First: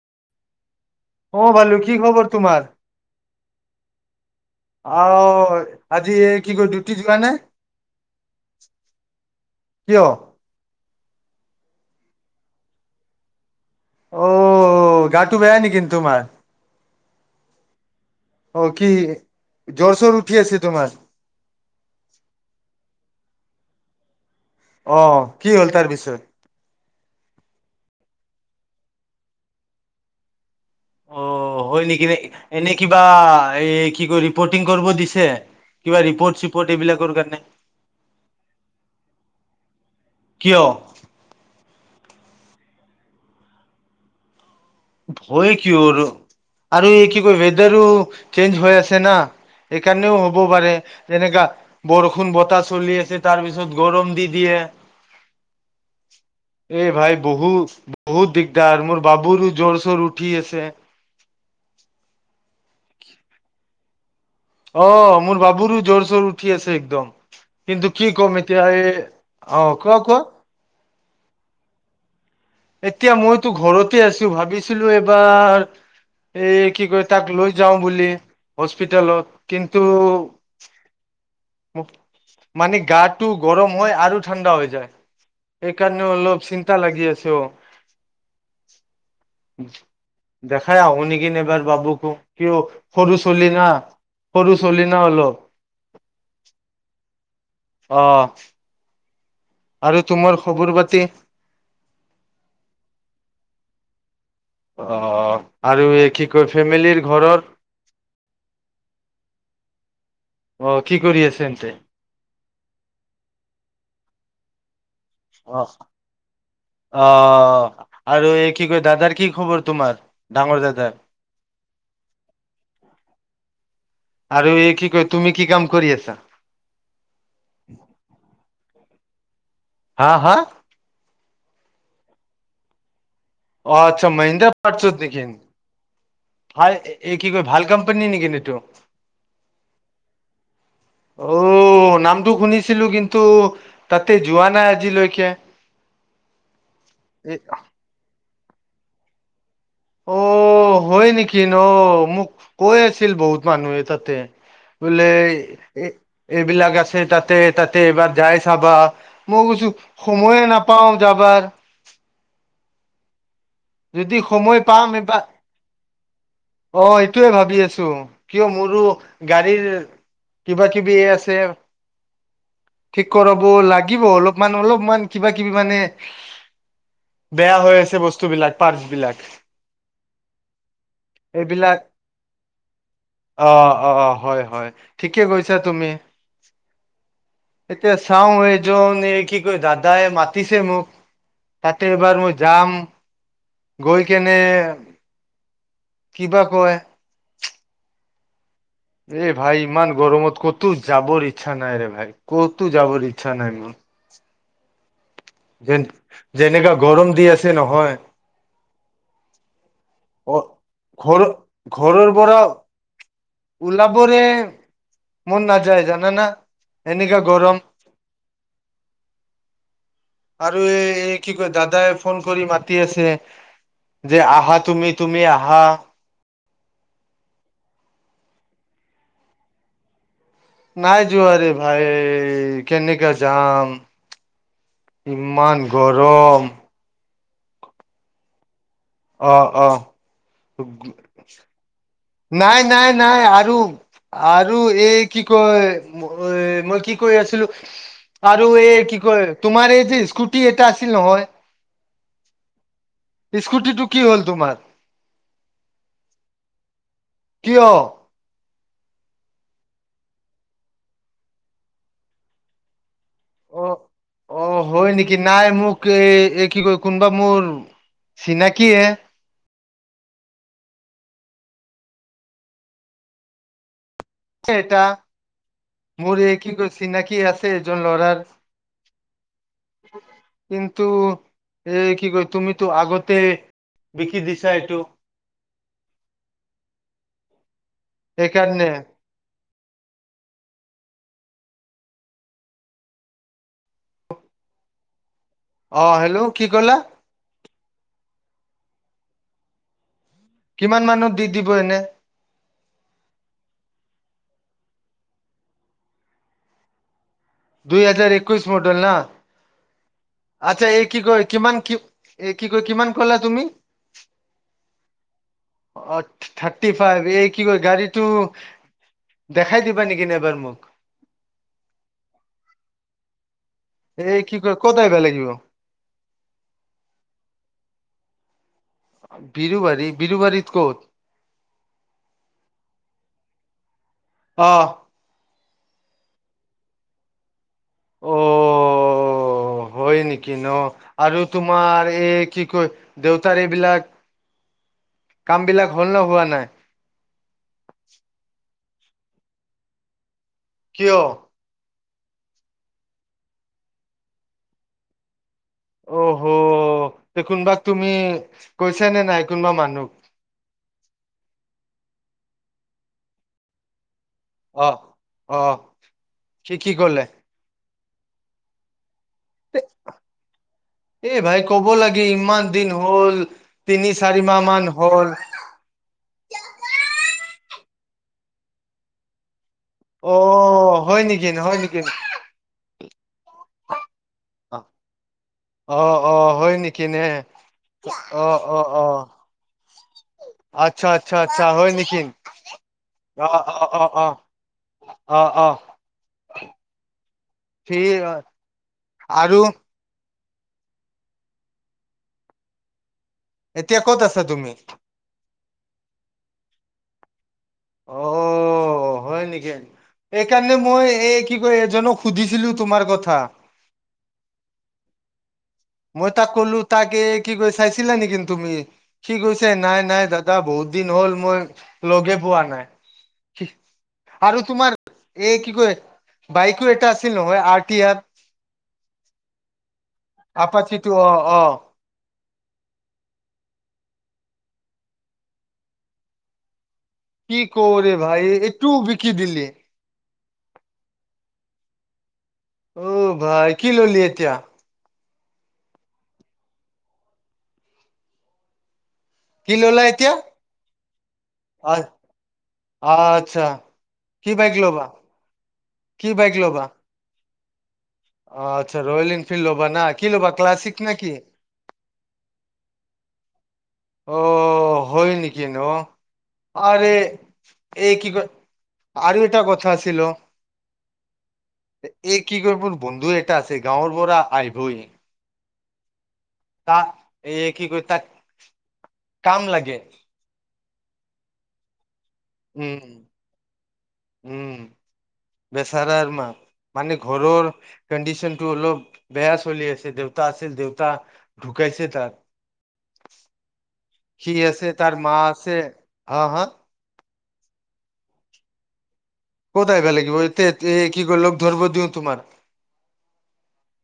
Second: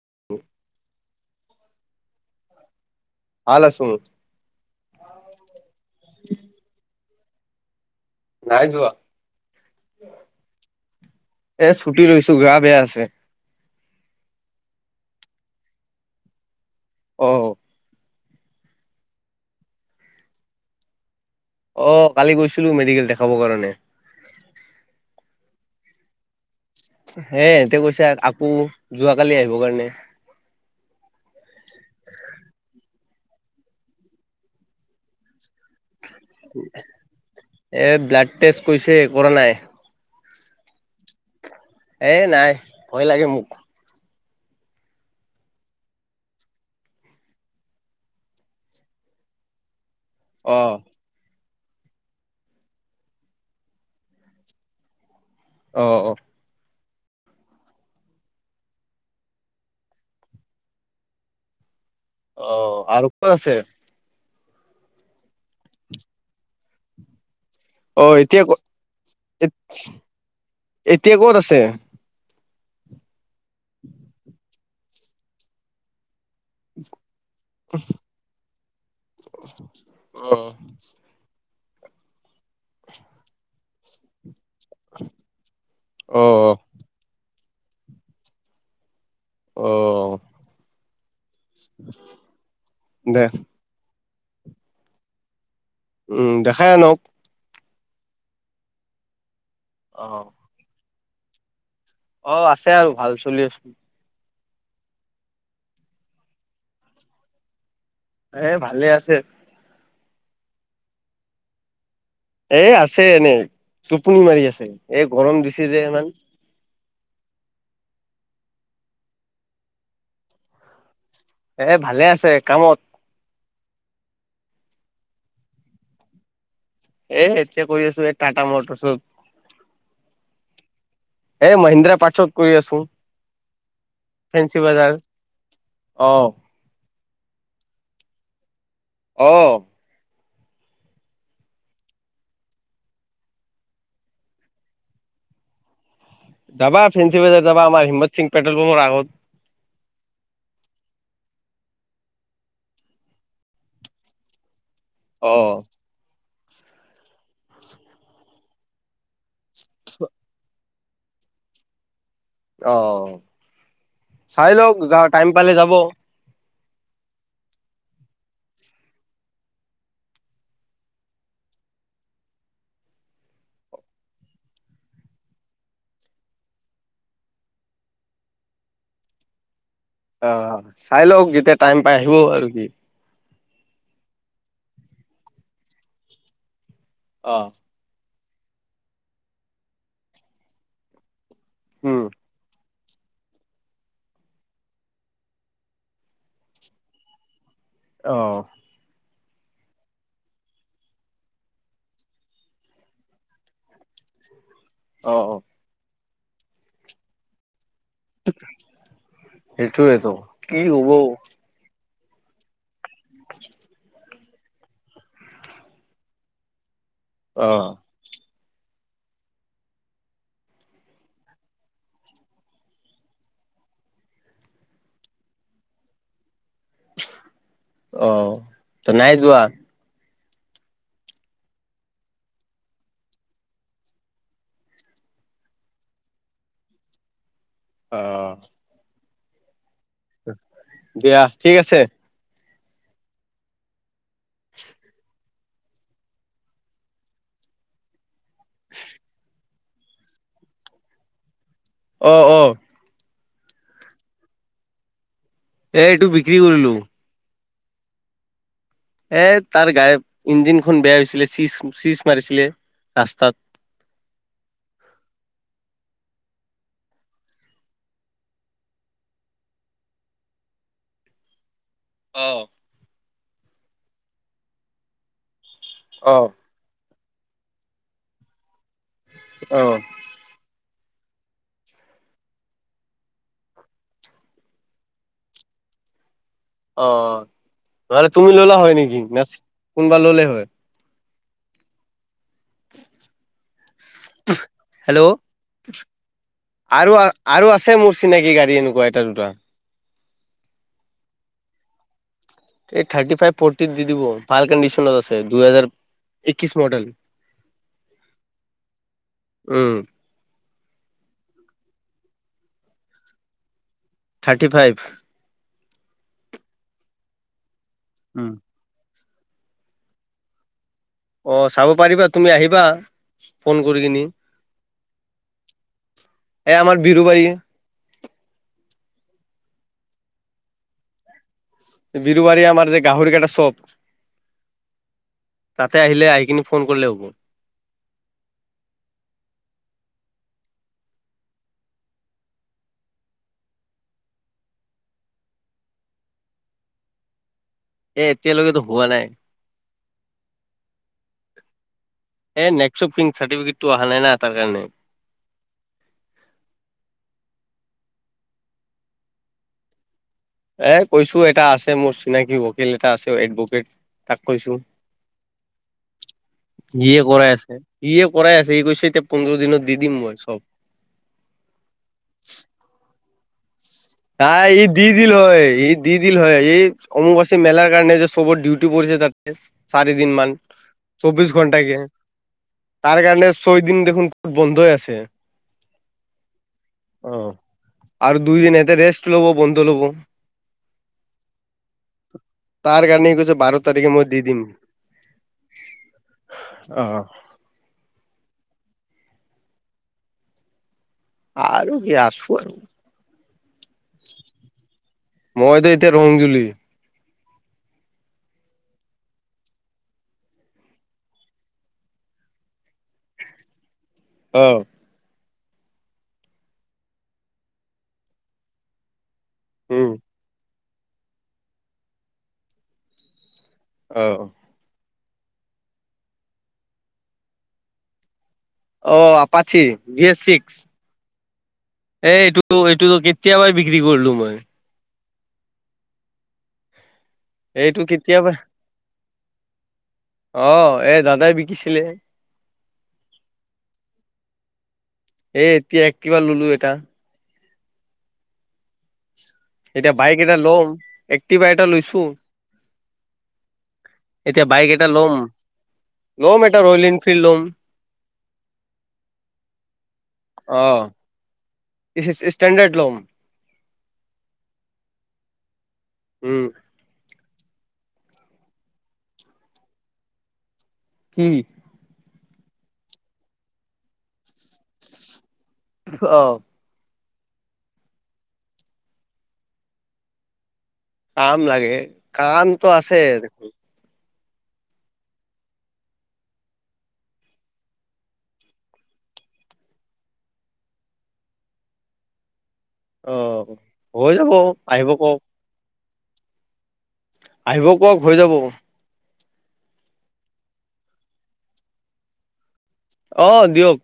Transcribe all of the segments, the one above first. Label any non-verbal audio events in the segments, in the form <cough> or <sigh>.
<unintelligible> অ ভালু কি খবৰ তোমাৰ? ভাল আছো অ আজি কি কয় ডিউটি যোৱা নাই? নাই যোৱা। এ ছুটি লৈছো গা বেয়া আছে অ গাটো বেয়া নেকি তোমাৰ? অহ। অ কি জৰ চৰ উঠি আছে তোমাৰ? অ কালি গৈছিলো মেডিকেল দেখাবৰ কাৰণে। অ কি হ'ল তাৰপিছত? সেই এতে কৈছে আকৌ যোৱাকালি আহিব কাৰণে। বা এই কি ক ৰিপৰ্টিং কৰিব দিছে? কিবা ৰিপৰ্ট চিপৰ্ট এইবিলাকৰ কাৰণে এ ব্লাড টেষ্ট কৈছে কৰা নাই কিয়? এ নাই ভয় লাগে মোক হয় কি হ'ব ৰু, আৰু এই কি কৰিবা ইদাৰো চেঞ্জ হৈ আছে না। সেইকাৰণেও হ'ব অ পাৰে যেনেকা বৰষুণ বতাহ চলি আছে তাৰ পিছত গৰম দি দিয়ে। অঁ অঁ এই ভাই বহুত বহুত দিগদাৰ মোৰ বাবুৰো জোৰ চৰ উঠি আছে অঁ আৰু ক'ত আছে? অ' মোৰ বাবুৰো জ্বৰ চৰ উঠি আছে একদম। কিন্তু অ কি কম ক এতিয়া এই অ' কোৱা কোৱা। এতিয়া ক'ত আছে? এতিয়া মইতো ঘৰতে আছো ভাবিছিলো এবাৰ এই কি কয় তাক লৈ যাওঁ বুলি হচ হচপিতেলত কিন্তু অ মানে গাৰটো গৰম হয় আৰু ঠাণ্ডা হৈ যায় এইকাৰণেও অ অলপ চিন্তা লাগি আছেও অ দেখাই আহো নিকিনে এবাৰ বাবুকো সিয় সৰু দে চলি না সৰু চলি না হলো। উম দেখাই আনক। অহ আৰু অ তোমাৰ খবৰ পাতি? অ আছে আৰু ভাল চলি আছে অ' আৰু কি কয় ফেমিলিৰ ঘৰত? এ ভালে আছে। অঁ, কি কৰি আছে এনতে? এই আছে এনেই, টোপনি মাৰি আছে এ গৰম অ দিছে যে ইমান। অ' আৰু এই কি কয় দাদাৰ কি খবৰ তোমাৰ, ডাঙৰ দাদাৰ? এ ভালে আছে, কামত। আৰু এই কি কয়, তুমি কি কাম কৰি আছা? এ, এতিয়া কৰি আছো এ, টাটা মটৰ্ছৰ। হা হা? এ মহিন্দ্ৰা পাৰ্টচত কৰি আছো। অ' আচ্ছা। মহিন্দ্ৰা ফেঞ্চি বজাৰ পাৰচত নেকি? অ হয়। এ, কি কয় ভাল কোম্পানী নেকি এইটো? অ'। অ'। নামটো শুনিছিলো কিন্তু তাতে যোৱা নাই আজিলৈকে। যাবা ফেন্ঞ্চি বজাত যাবা আমাৰ হিম্মত চিং পেট্ৰল পাম্পৰ আগত। অ' অ' হয় নেকি ন মোক কৈ আছিল বহুত মানুহে তাতে। অ <unintelligible> এইবিলাক আছে তাতে তাতে এবাৰ যাই চাবা, মই কৈছো সময়ে নাপাও যাওঁ। খবাৰ। অ' চাই সময় লওক, পাম যা এইবাৰ টাইম পালে যাব। অ' সেইটোয়ে ভাবি আছো কিয় মোৰো গাড়ীৰ কিবা কিবি আছে। ঠিক কৰাব লাগিব, অলপমান অলপমান কিবা-কিবি মানে বেয়া হৈ আছে বস্তুবিলাক, পাৰ্চবিলাক। অ, অ, চাই লওক যেতিয়া টাইম পাই আহিব আৰু কি। অ' অ' হয় হয়, ঠিকে কৈছা তুমি। অ <unintelligible> চাওঁ এজন এই কি কয় দাদাই মাতিছে মোক, তাতে উম এবাৰ মই যাম। গৈ কেনে, কিবা কয়। অ'। এ ভাই ইমান গৰমত ক'তো যাবৰ ইচ্ছা নাই ৰে ভাই ক'তো যাবৰ ইচ্ছা নাই মোৰ। অ অ যেন যেনেকা গৰম দি আছে নহয়। হেইটোৱেটো, অ কি হব? ঘৰ ঘৰৰ পৰা ওলাবৰে মন নাযায়। জানানা? এনেকা অ গৰম। আৰু এই এই কি কয় দাদাই ফোন কৰি মাতি আছে। যে আহা তুমি, তুমি আহা। অ' তই নাই যোৱা? নাই যোৱাৰে ভাই কেনেকা যাম? ইমান গৰম। অ'। অ', অ'। দিয়া ঠিক আছে। নাই নাই নাই আৰু। আৰু এই কি কয় মই কি কৈ আছিলো আৰু এই কি কয় তোমাৰ এই যে স্কুটি এটা আছিল নহয়? অ' অ স্কুটিটো কিহ'ল তোমাৰ? এইটো বিক্ৰী কৰিলো। কিয়? এ তাৰ গাইপ ইঞ্জিনখন বেয়া হৈছিলে, চিচ চিচ মাৰিছিলে ৰাস্তাত। অ অ' হয় নেকি নাই মোক এ এই কি কয় কোনোবা মোৰ চিনাকি হে। অহ ', এটা মোৰ অ', এই কি কৰিছ নাকি আছে এজন ল'ৰাৰ অহ ', কিন্তু এ কি কয় তুমিতো আগতে বিকি দিশা এইটোটো অ নহলে তুমি ল'লা হয় নেকি কোনোবা ল'লেই হয় হেল্ল' অ হেল্ল' কি ক'লা আৰু আৰু আছে ছে মোৰ চিনাকি গাড়ী এনেকুৱা এটা দুটা কিমান মানুহ দি দিব এনে এই থাৰ্টি ফাইভ ফটি দি দিব ভাল কণ্ডিচনত আছে দুইহেজাৰ একিশ মডেল দুই হাজাৰ একৈশ মডল না উম, আচ্ছা এই কি কয় কিমান কি এই কি কয় কিমান কলা তুমি থাৰ্টি ফাইভ অ থাৰ্টি ফাইভ এই কি ক গাড়ীটো দেখাই দিবা নেকি এবাৰ মোক অ চাব পাৰিবা তুমি আহিবা ফোন কৰি কিনি এই কি কয় ক'ত আহিব লাগিব এ আমাৰ বিৰব়ী ভিৰুবী বিিৰুবাৰ ইতকৈত বিৰবাৰী আাৰ যে গাহৰি কেইটা চপ অহ ', তাতে আহিলে আহি কিিনি ফোন কৰিলে হ'ব অ', হয় নেকি ন আৰু তোমাৰ এই কি কয় দেউতাৰ এইবিলাক কামবিলাক হ'ল ন হোৱা নাই। এ এতিয়ালৈকেতো হোৱা নাই কিয় এ নেক্ষপিং চাৰ্টিফিকেটটো অহা নাই - নাই তাৰ কাৰণে। অহ তে কোনবা তুমি কৈছা নে নাই কোনবা মানুহ এ কৈছো এটা আছে মোৰ চিনাকিকিল এটা আছে এডভকেট তাক কৈছো অহ অহ কি কি যিয়ে কলে কৰাই আছে ই কৰাই আছে এই কৈছে তে পোন্ধৰ দিনত দি দিম মই চব এই ভাই কব লাগে ইমান দিন হ'ল তিনি চাৰি মাহ নাই মান ই দি হ'ল দিল হয় ই দি দিল হয় ই অমুব মেলাৰ কাৰণে যে চবৰ ডিউি পছে তাতে চাৰি দিন অ মমান হয় চৌবিশ নেকি ঘণ্টা হয় কে নেকি তাৰ কাৰণে ছয়দিন দেখোন বন্ধই আছে অ অ হয় নেকি নে অ, আৰু অ দুই দিন অ অ ৰেষ্ট ল'ব বন্ধ ল'ব আচ্ছা আচ্ছা আচ্ছা হয় নেকি তাৰ কাৰণে কৈছে আহ বাৰ অ অ তাৰিখে মই অ দি দিম। আহ আহ অ'। ঠিক আ আৰু আৰু কি আছো আৰু এতিয়া ক'ত আছা তুমি মইতো এতিয়া ৰংজুলি অ অ হয় নেকি সেইকাৰণে মই এই কি কয় এজনক সুধিছিলো তোমাৰ কথা আহ মই তাক কলো তাকে কি কৰি চাইছিলা নেকন্তু তুমি কি কৈছে নাই উম নাই দাদা বহুত দিন হ'ল মই লগে পোৱা নাই আহ আৰু তোমাৰ এই কি ক বাইকো এটা আছিল ন আৰ ট আৰ অ আপাচি গিছ। আপাচিটো অ অ। ত এইটোতো কেতিয়াবাই বিক্ৰী কৰলো মই। কি কওঁ এইটো ৰে ভাই কেতিয়াবা এইটোও বিকি দিলি। অ এ দাদাই বিকিছিলে। অ ভাই কি ল'লি এতিয়া? এ এতিয়া কিবা ললো এটা। কি ললা এতিয়া বাইক এটা লম একটিভা এটা লৈছো। আচ্ছা কি এতিয়া বাইক ল'বা? এটা লম। ল'ম এটা ৰয়েল এনফিল্ড ল'ম। অ আচ্ছা ৰয়েল এনফিল্ড ল'বা না কি ল'বা, অ ক্লাছিক নেকি? ষ্টেণ্ডাৰ্ড ল'ম অ' হয় নেকি ন, উম আৰে এই কি ক আৰু এটা কথা আছিল। কি? এই কি কৈ মোৰ বন্ধু এটা আছে গাঁৱৰ পৰা আহিব ই অ' এই কি কয় তাক কাম লাগে কাম লাগে, কামটো উম আছে দেখোন। উম, বেচেৰাৰ মা মানে ঘৰৰ কণ্ডিচন টো অলপ বেয়া চলি আছে, দেউতা আছে দেউতা ঢুক ঢুকাইছে তাৰ, অ হৈ যাব সি আছে আহিব তাৰ মা কওক আছে অ', হ' আহিব কোৱক হৈ যাব। ক'ত আহিব লাগিব? এ-এতে কি কৰিলগ ধৰিব দিওঁ তোমাৰ। অ' দিয়ক।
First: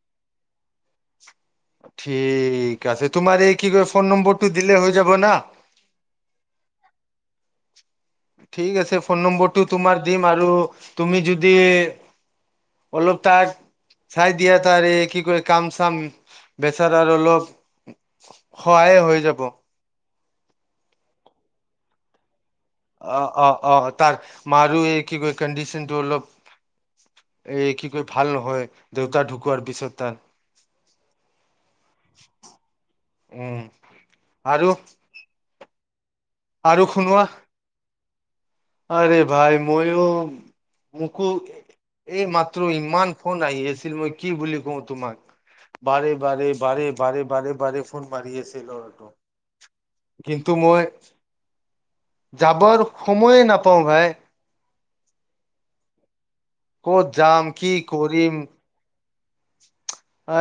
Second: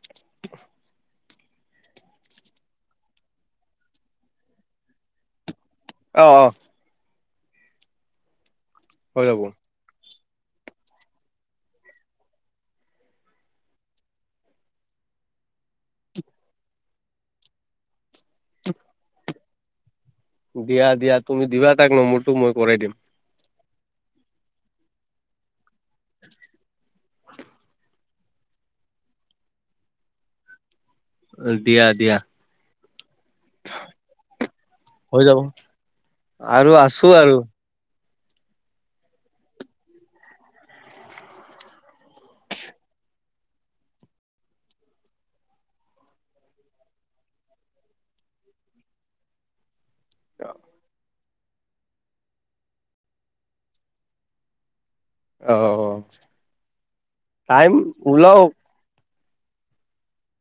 ঠিক আছে তোমাৰ এই কি ক ফোন নম্বৰটো দিলে হৈ যাব না? অ', অ'। ঠিক আছে ফোন হৈ যাব নম্বৰটো তোমাৰ দিম, আৰু তুমি যদি অলপ তাক চাই দিয়া তাৰে, এই কি কৰে কাম চাম, বেচেৰাৰ অলপ সহায় হৈ যাব। দিয়া দিয়া তুমি দিবা তাক নম্বৰটো মই কৰাই দিম। অ অ অ তাৰ মাৰ এই কি ক কণ্ডিশনটো অলপ এই কি ক ভাল নহয় দেউতা ঢুকোৱাৰ পিছত তাৰ অ দিয়া দিয়া উম আৰু হৈ যাব। আৰু আছো আৰু আৰে ভাই ময়ো মোকো এই মাত্ৰ ইমান ফোন আহি আছিল মই কি বুলি কওঁ তোমাক বাৰে বাৰে বাৰে বাৰে বাৰে বাৰে ফোন মাৰিছিল অটো কিন্তু মই যাবৰ সময়ে নাপাওঁ ভাই অহ ক'ত যাম কি কৰিম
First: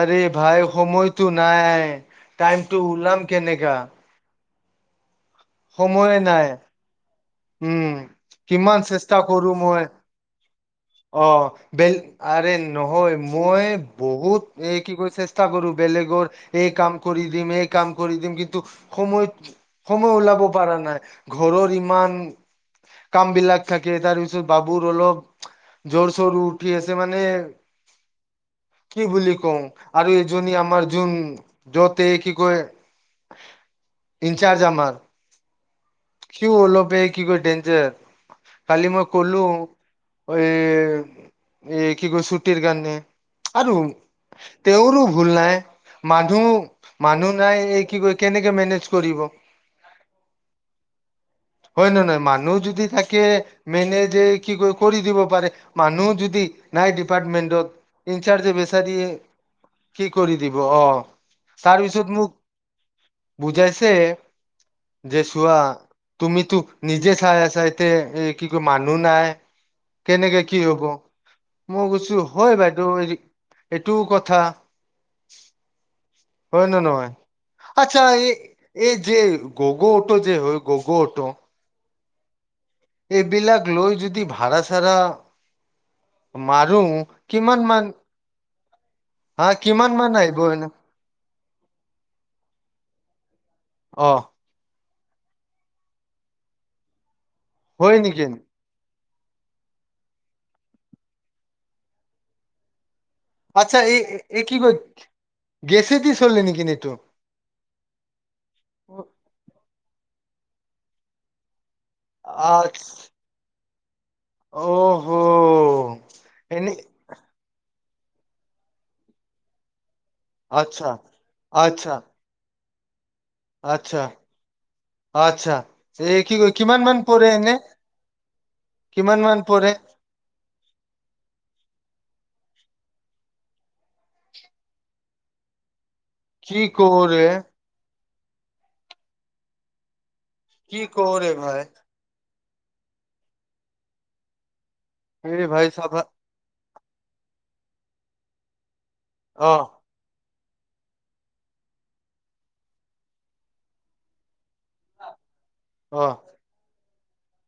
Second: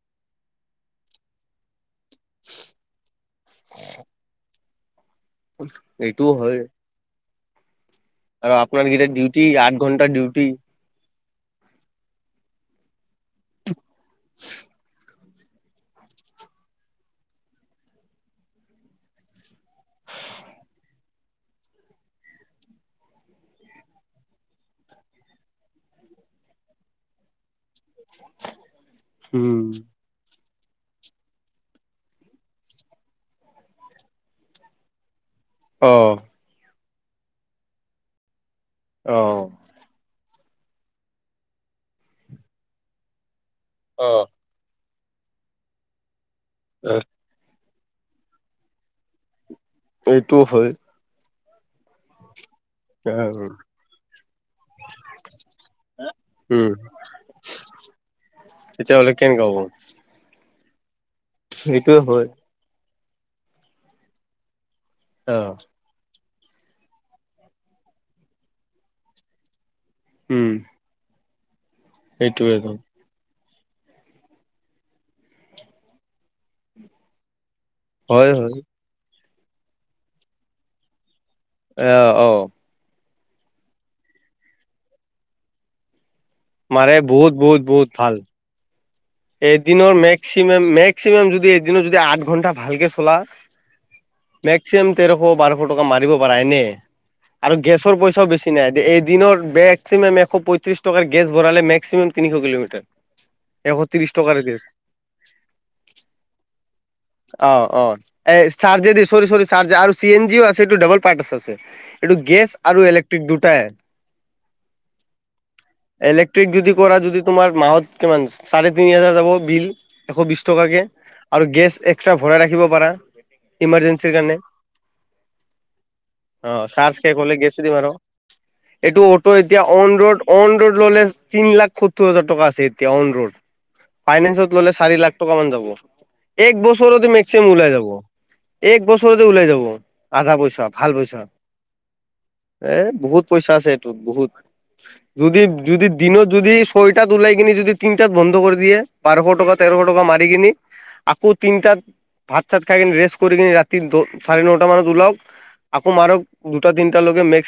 আৰে ভাই সময়টো নাই আ টাইমটো ওলাম কেনেকা সময়ে এইটো নাই হয় উম আৰু কিমান আপোনাৰ কেইটা চেষ্টা ডিউটি কৰো আঠ মই ঘন্টা ডিউটি। অ ব আৰে নহয় মই বহুত এ কি কৈছে চেষ্টা কৰো বেলেগৰ এই কাম কৰি দিম এই কাম কৰি দিম কিন্তু সময়ত সময় ওলাব পৰা নাই ঘৰৰ ইমান কাম বিলাক থাকে তাৰ পিছত বাবুৰ অলপ জ্বৰ চৰ উঠি আছে মানে কি বুলি কওঁ উম। আৰু এই জনী আমাৰ যোন যতে কি কয় ইনচাৰ্জ আমাৰ অ সিও অলপে কি কয় ডেঞ্জাৰ কালি মই অ কলোঁ এই এই কি কৈছো চুটীৰ কাৰণে আৰু অ তেওৰো ভুল নাই মানুহ মানুহ নাই এই কি কয় কেনেকে মেনেজ কৰিব এইটো হয় হয় না নাই মানুহ যদি থাকে মেনেযে কি কয় কৰি দিব পাৰে মানুহ যদি উম নাই ডিপাৰ্টমেন্টত ইনচাৰ্জ ভেচা দিয়ে তেতিয়াহ'লে কেনেকা হ'ব কি কৰিম দিব অ সেইটোয়ে তাৰপিছত হয় মোক বুজাইছে যে অ চোৱা তুমিতো নিজে চাই আছা এতি কি ক মানুহ নাই কেনেকে উম কি হব মই কৈছো হয় বাইদেউ এই এইটোও কথা হয় নে নহয় আচ্ছা এই হয় হয় এই যে গগ' অট' যে হয় ঘগ' অট' এয়া অ এইবিলাক লৈ যদি ভাড়া চাড়া মাৰো মাৰে বহুত বহুত কিমান বহুত মান ভাল। হা কিমান এদিনৰ মান আহিব মেক্সিমাম এনে মেক্সিমাম যদি এদিন যদি আঠ ঘন্টা ভালকে চলা। অ মেক্সিমাম তেৰশ বাৰশ টকা মাৰিব পাৰা এনেই। আৰু হয় গেছৰ নেকি পইচাও বেছি নাই দে এই দিনৰ মেক্সিমাম এশ পঁয়ত্ৰিছ টকাৰ গেছ ভৰালে মেক্সিমাম তিনিশ কিলোমিটাৰ। এশ আচ্ছা এই ত্ৰিশ টকাৰ এই কি গেছ ক গেছে কি চলে নে কি এইটো অ অ এ চাৰজে দি sorry sorry charge C N G অ আছে। টো ডাবল পাৰ্টছ আছে এইটো গেছ আচ্ছ আৰু ইলেক্ট্ৰিক দুটাই। অহ ইলেক্ট্ৰিক যদি এনে কৰা যদি তোমাৰ মাহত কিমান? চাৰে তিনি হাজাৰ যাব বিল এশ বিশ টকাকে আচ্ছা আৰু গেছ আচ্ছা এক্সট্ৰা ভৰাই ৰাখিব পাৰা। আচ্ছা ইমাৰজেঞ্চিৰ কাৰনে আচ্ছা এই কি কয় অ কিমান মান চাৰ্জ শেষ পৰে হলে এনে গেছ দিম আৰ এইটো কিমান অটো মান এতিয়া পৰে অন ৰোড অন ৰোড ললে তিনি লাখ সত্তৰ হাজাৰ টকা আছে এতিয়া অন ৰোড ফাইনেন্সত ললে চাৰি লাখ টকা মান যাব। কি এক কওঁ বছৰতে ৰে, মেক্সিমাম ওলাই যাব এক বছৰতে ওলাই যাব। আধা পইছা কি ভাল কওঁ পইছা। ৰে ভাই, এ বহুত পইচা আছে এইটো বহুত যদি এই ভাই যদি চাবা, দিনত যদি। ছয়টাত ওলাই কিনি যদি তিনিটাত বন্ধ কৰি দিয়ে বাৰশ টকা অ', তেৰশ টকা মাৰি কিনি আকৌ তিনিটাত। ভাত চাত খাই কিনি ৰেষ্ট কৰি কিনি ৰাতি চাৰে নটা মানত ওলাওক। আকৌ অ'। মাৰক দুটা তিনটা লকে মেক্স।